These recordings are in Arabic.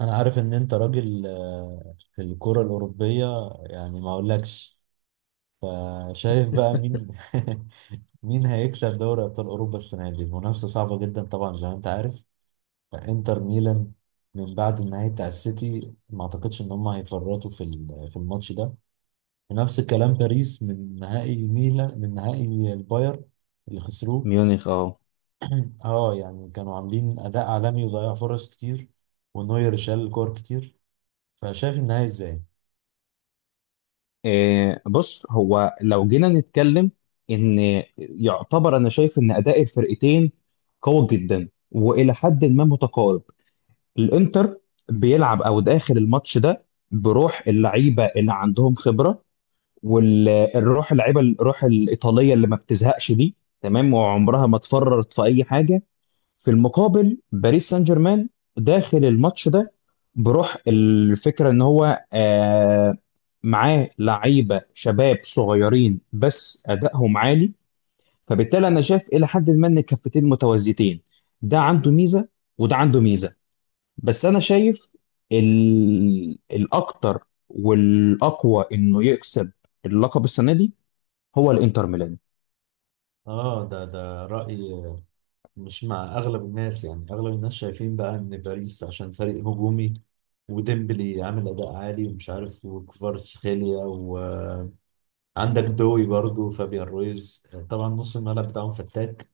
انا عارف ان انت راجل آه، في الكرة الأوروبية، يعني ما اقولكش. فشايف بقى مين مين هيكسب دوري ابطال اوروبا السنة دي؟ المنافسة صعبة جدا طبعا زي ما انت عارف. انتر ميلان من بعد النهائي بتاع السيتي ما اعتقدش ان هم هيفرطوا في الماتش ده. ونفس الكلام باريس من نهائي ميلان، من نهائي الباير اللي خسروه. ميونخ اه. اه يعني كانوا عاملين اداء عالمي وضيعوا فرص كتير، ونوير شال كور كتير. فشايف النهائي ازاي؟ بص، هو لو جينا نتكلم ان يعتبر، انا شايف ان اداء الفرقتين قوي جدا والى حد ما متقارب. الانتر بيلعب او داخل الماتش ده بروح اللعيبه اللي عندهم خبره، والروح اللعيبه، الروح الايطاليه اللي ما بتزهقش دي. تمام، وعمرها ما اتفررت في اي حاجه. في المقابل باريس سان جيرمان داخل الماتش ده بروح الفكره ان هو معاه لعيبه شباب صغيرين بس ادائهم عالي. فبالتالي انا شايف الى حد ما ان الكفتين متوازيتين، ده عنده ميزه وده عنده ميزه. بس انا شايف الاكتر والاقوى انه يكسب اللقب السنه دي هو الانتر ميلان. اه ده رأي مش مع اغلب الناس، يعني اغلب الناس شايفين بقى ان باريس عشان فريق هجومي، وديمبلي عامل اداء عالي ومش عارف، وكفاراتسخيليا، وعندك دوي برضو، فابيان رويز، طبعا نص الملعب بتاعهم فتاك،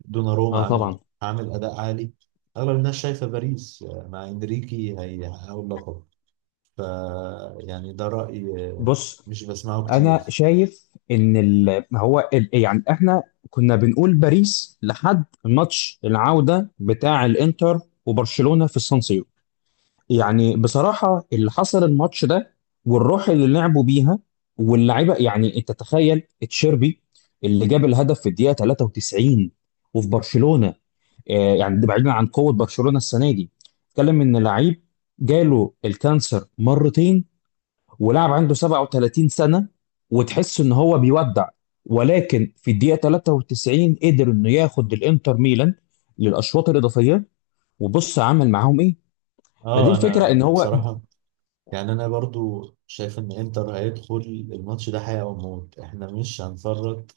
دوناروما اه عامل طبعا. عامل اداء عالي. اغلب الناس شايفه باريس مع انريكي هيحققوا اللقب. ف يعني ده رأي بص، مش بسمعه انا كتير. شايف ان هو يعني احنا كنا بنقول باريس لحد ماتش العودة بتاع الانتر وبرشلونة في السان سيرو. يعني بصراحة اللي حصل الماتش ده والروح اللي لعبوا بيها واللعيبة، يعني انت تخيل تشيربي اللي جاب الهدف في الدقيقة 93 وفي برشلونة، آه يعني ده بعيدا عن قوة برشلونة السنة دي، اتكلم ان لعيب جاله الكانسر مرتين ولاعب عنده 37 سنة وتحس ان هو بيودع، ولكن في الدقيقة 93 قدر انه ياخد الانتر ميلان للاشواط الاضافية. وبص عمل معاهم ايه، فدي اه الفكرة انا ان هو بصراحه يعني انا برضو شايف ان انتر هيدخل الماتش ده حياة وموت، احنا مش هنفرط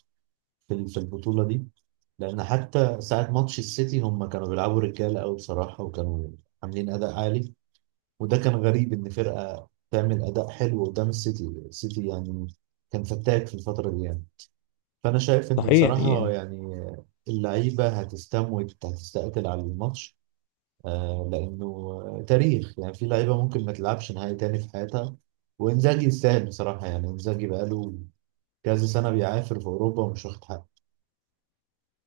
في البطولة دي، لان حتى ساعة ماتش السيتي هم كانوا بيلعبوا رجالة قوي بصراحة، وكانوا عاملين اداء عالي. وده كان غريب ان فرقة تعمل اداء حلو قدام السيتي، السيتي يعني كان فتاك في الفترة دي يعني. فانا شايف ان صحيح بصراحة يعني. يعني اللعيبة هتستموت، هتستقتل على الماتش. آه، لأنه تاريخ يعني، في لعيبة ممكن ما تلعبش نهائي تاني في حياتها. وإنزاجي يستاهل بصراحة، يعني إنزاجي بقاله كذا سنة بيعافر في أوروبا ومش واخد حقه.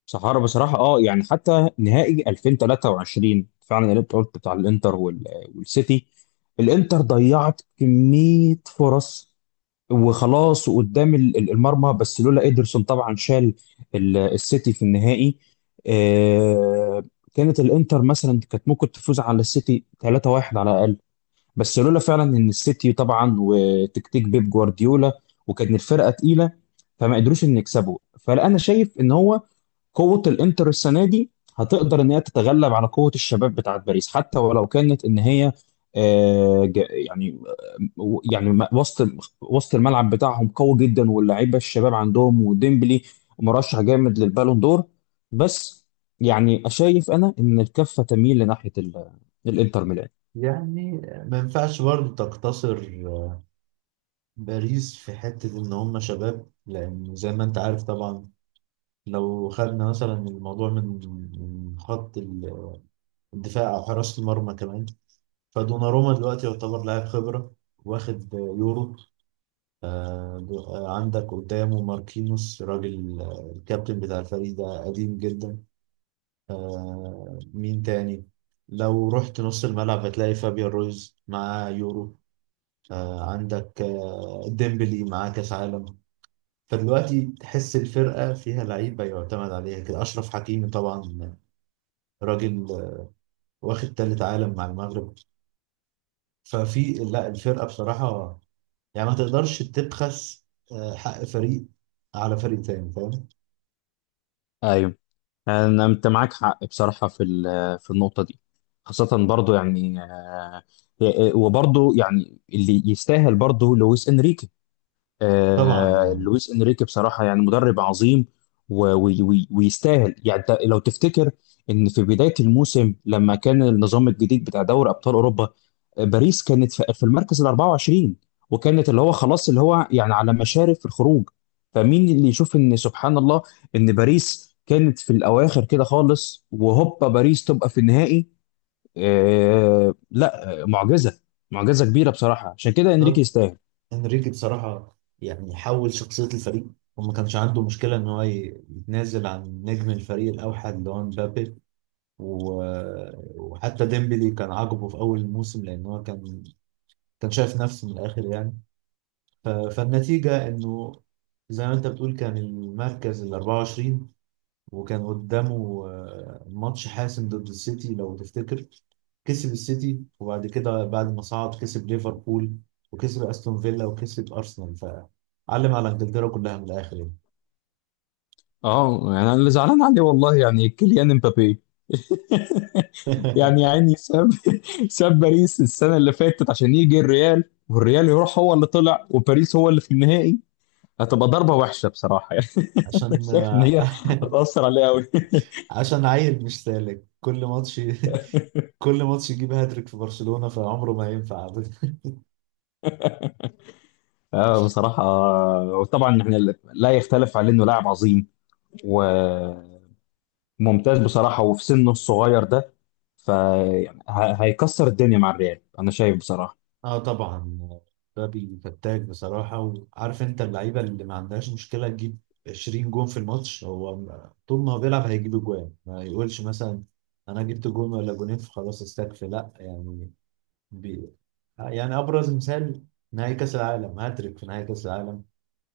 صحارى بصراحة، اه يعني حتى نهائي 2023 فعلا اللي انت قلت بتاع الانتر والسيتي، الانتر ضيعت كمية فرص وخلاص وقدام المرمى، بس لولا إيدرسون طبعا شال السيتي في النهائي. آه، كانت الانتر مثلا كانت ممكن تفوز على السيتي 3-1 على الأقل، بس لولا فعلا ان السيتي طبعا وتكتيك بيب جوارديولا وكانت الفرقة تقيلة فما قدروش ان يكسبوا. فانا شايف ان هو قوة الانتر السنة دي هتقدر ان هي تتغلب على قوة الشباب بتاعت باريس، حتى ولو كانت ان هي آه، ج- يعني آه، يعني م- وسط وسط الملعب بتاعهم قوي جدا واللعيبة الشباب عندهم وديمبلي مرشح جامد للبالون دور. بس يعني شايف انا ان الكفة تميل لناحية الانتر ميلان. يعني ما ينفعش برضه تقتصر باريس في حتة إن هم شباب، لأن زي ما أنت عارف طبعا، لو خدنا مثلا الموضوع من من خط ال- الدفاع أو حراسة المرمى كمان. فدوناروما دلوقتي يعتبر لاعب خبرة، واخد يورو، آه، عندك قدامه ماركينوس، راجل آه، الكابتن بتاع الفريق، ده قديم جدا. آه، مين تاني؟ لو رحت نص الملعب هتلاقي فابيان رويز معاه يورو، آه، عندك آه، ديمبلي معاه كاس عالم. فدلوقتي تحس الفرقة فيها لعيبة يعتمد عليها كده، أشرف حكيمي طبعا، راجل آه، واخد تالت عالم مع المغرب. ففي لا الفرقة بصراحة يعني ما تقدرش تبخس آه، حق فريق على فريق تاني، فاهم؟ ايوه، أنت معاك حق بصراحة في في النقطة دي. خاصة برضو يعني وبرضو يعني اللي يستاهل برضو لويس إنريكي. طبعا آه، يعني لويس انريكي بصراحه يعني مدرب عظيم ويستاهل. يعني انت لو تفتكر ان في بدايه الموسم لما كان النظام الجديد بتاع دوري ابطال اوروبا، باريس كانت في المركز ال 24 وكانت اللي هو خلاص اللي هو يعني على مشارف الخروج. فمين اللي يشوف ان سبحان الله ان باريس كانت في الاواخر كده خالص وهوبا باريس تبقى في النهائي. آه لا، معجزه. معجزه كبيره بصراحه، عشان كده انريكي بالظبط. يستاهل. انريكي بصراحة يعني حول شخصية الفريق، وما كانش عنده مشكلة إن هو يتنازل عن نجم الفريق الأوحد اللي هو مبابي. و- وحتى ديمبلي كان عاجبه في أول الموسم، لأن هو كان شايف نفسه من الآخر يعني. فالنتيجة إنه زي ما أنت بتقول، كان المركز ال 24، وكان قدامه آه، ماتش حاسم ضد السيتي لو تفتكر. كسب السيتي، وبعد كده بعد ما صعد كسب ليفربول، وكسب استون فيلا، وكسب ارسنال، فعلم على انجلترا كلها من الاخر يعني. اه يعني انا اللي زعلان عليه والله يعني كيليان امبابي يعني يا عيني ساب ساب باريس السنه اللي فاتت عشان يجي الريال، والريال يروح هو اللي طلع وباريس هو اللي في النهائي. هتبقى ضربه وحشه بصراحه يعني، أنا عشان شايف ان هي آه، هتاثر عليه قوي عشان عيل مش سالك كل ماتش، كل ماتش يجيب هاتريك في برشلونة، فعمره ما ينفع. آه بصراحه، وطبعا احنا لا يختلف عليه انه لاعب عظيم وممتاز بصراحه، وفي سنه الصغير ده فهيكسر الدنيا مع الريال انا شايف بصراحه. اه طبعا. مبابي فتاك بصراحة، وعارف انت اللعيبة اللي ما عندهاش مشكلة تجيب 20 جون في الماتش. هو طول ما هو بيلعب هيجيب جوان، ما يقولش مثلا انا جبت جون ولا جونين فخلاص استكفي، لا يعني. بي... يعني ابرز مثال نهائي كاس العالم، هاتريك في نهائي كاس العالم.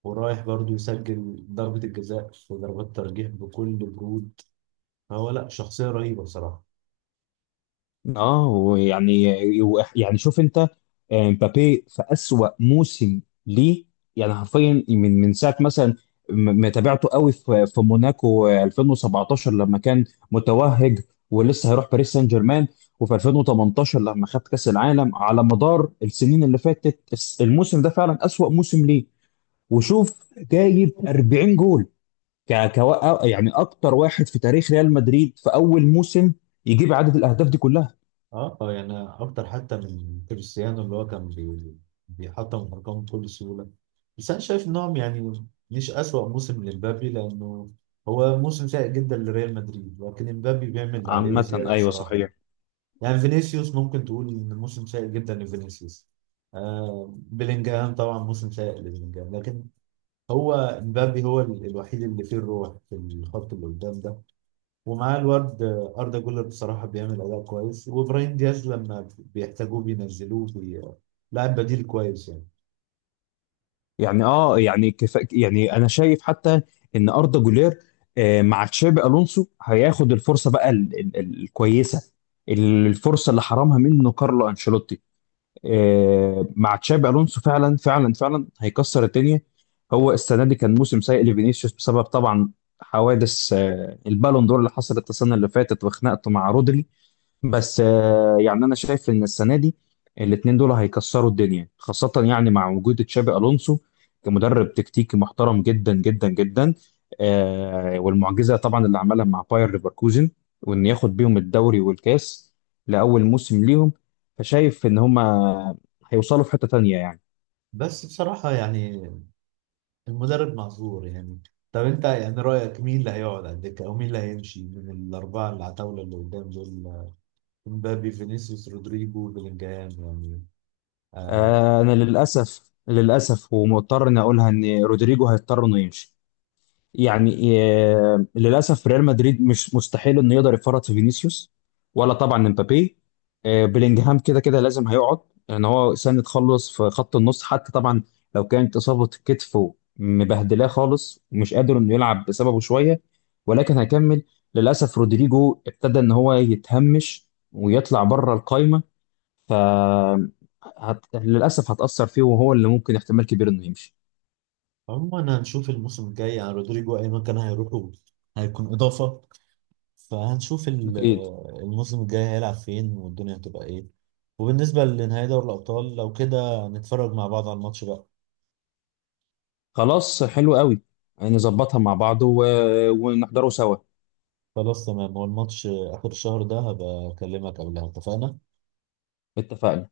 ورايح برضو يسجل ضربة الجزاء في ضربات ترجيح بكل برود. فهو لا، شخصية رهيبة بصراحة. اه ويعني، شوف انت، مبابي في اسوأ موسم ليه. يعني حرفيا من ساعه مثلا متابعته قوي في موناكو 2017 لما كان متوهج ولسه هيروح باريس سان جيرمان، وفي 2018 لما خد كاس العالم. على مدار السنين اللي فاتت الموسم ده فعلا اسوأ موسم ليه. وشوف جايب 40 جول، يعني اكتر واحد في تاريخ ريال مدريد في اول موسم يجيب عدد الاهداف دي كلها. اه يعني اكتر حتى من كريستيانو، اللي هو كان بيحطم الارقام بكل سهوله. بس انا شايف انهم يعني مش اسوأ موسم لمبابي، لانه هو موسم سيء جدا لريال مدريد، لكن مبابي بيعمل اللي عليه عامة وزياده ايوه بصراحه. صحيح. يعني فينيسيوس ممكن تقول ان موسم سيء جدا لفينيسيوس، آه بيلينجهام طبعا موسم سيء لبيلينجهام، لكن هو مبابي هو الوحيد اللي فيه الروح في الخط اللي قدام ده. ومعاه الواد أردا جولر بصراحة بيعمل أداء كويس، وإبراهيم دياز لما بيحتاجوه بينزلوه، لاعب بديل كويس يعني. يعني اه، يعني كفا، يعني انا شايف حتى ان اردا جولير مع تشابي الونسو هياخد الفرصه بقى الكويسه، الفرصه اللي حرمها منه كارلو انشيلوتي. مع تشابي الونسو فعلا فعلا فعلا هيكسر الدنيا. هو السنه دي كان موسم سيء لفينيسيوس بسبب طبعا حوادث البالون دور اللي حصلت السنه اللي فاتت وخناقته مع رودري. بس يعني انا شايف ان السنه دي الاثنين دول هيكسروا الدنيا، خاصه يعني مع وجود تشابي الونسو كمدرب تكتيكي محترم جدا جدا جدا. والمعجزه طبعا اللي عملها مع باير ليفركوزن، وان ياخد بيهم الدوري والكاس لاول موسم ليهم، فشايف ان هما هيوصلوا في حته تانيه يعني. بس بصراحة يعني المدرب معذور يعني. طب أنت يعني رأيك مين اللي هيقعد على الدكة، أو مين اللي هيمشي من الأربعة اللي على الطاولة اللي قدام دول؟ مبابي، فينيسيوس، رودريجو، بلينجهام. يعني آه. انا للاسف للاسف ومضطر اني اقولها ان رودريجو هيضطر انه يمشي، يعني للاسف ريال مدريد مش مستحيل انه يقدر يفرط في فينيسيوس ولا طبعا امبابي. بلينجهام كده كده لازم هيقعد لان هو سنة خلص في خط النص حتى طبعا، لو كانت اصابة كتفه مبهدلاه خالص ومش قادر انه يلعب بسببه شوية ولكن هيكمل. للاسف رودريجو ابتدى ان هو يتهمش ويطلع بره القايمة، ف للاسف هتأثر فيه، وهو اللي ممكن احتمال كبير انه يمشي. عموما هنشوف الموسم الجاي، يعني رودريجو أي مكان هيروحوا هيكون إضافة. فهنشوف اكيد. الموسم الجاي هيلعب فين والدنيا هتبقى ايه. وبالنسبة لنهائي دوري الأبطال، لو كده نتفرج مع بعض على الماتش بقى. خلاص حلو قوي، نظبطها مع بعض ونحضره سوا. خلاص تمام، هو الماتش آخر الشهر ده، هبقى أكلمك قبلها، اتفقنا؟ اتفقنا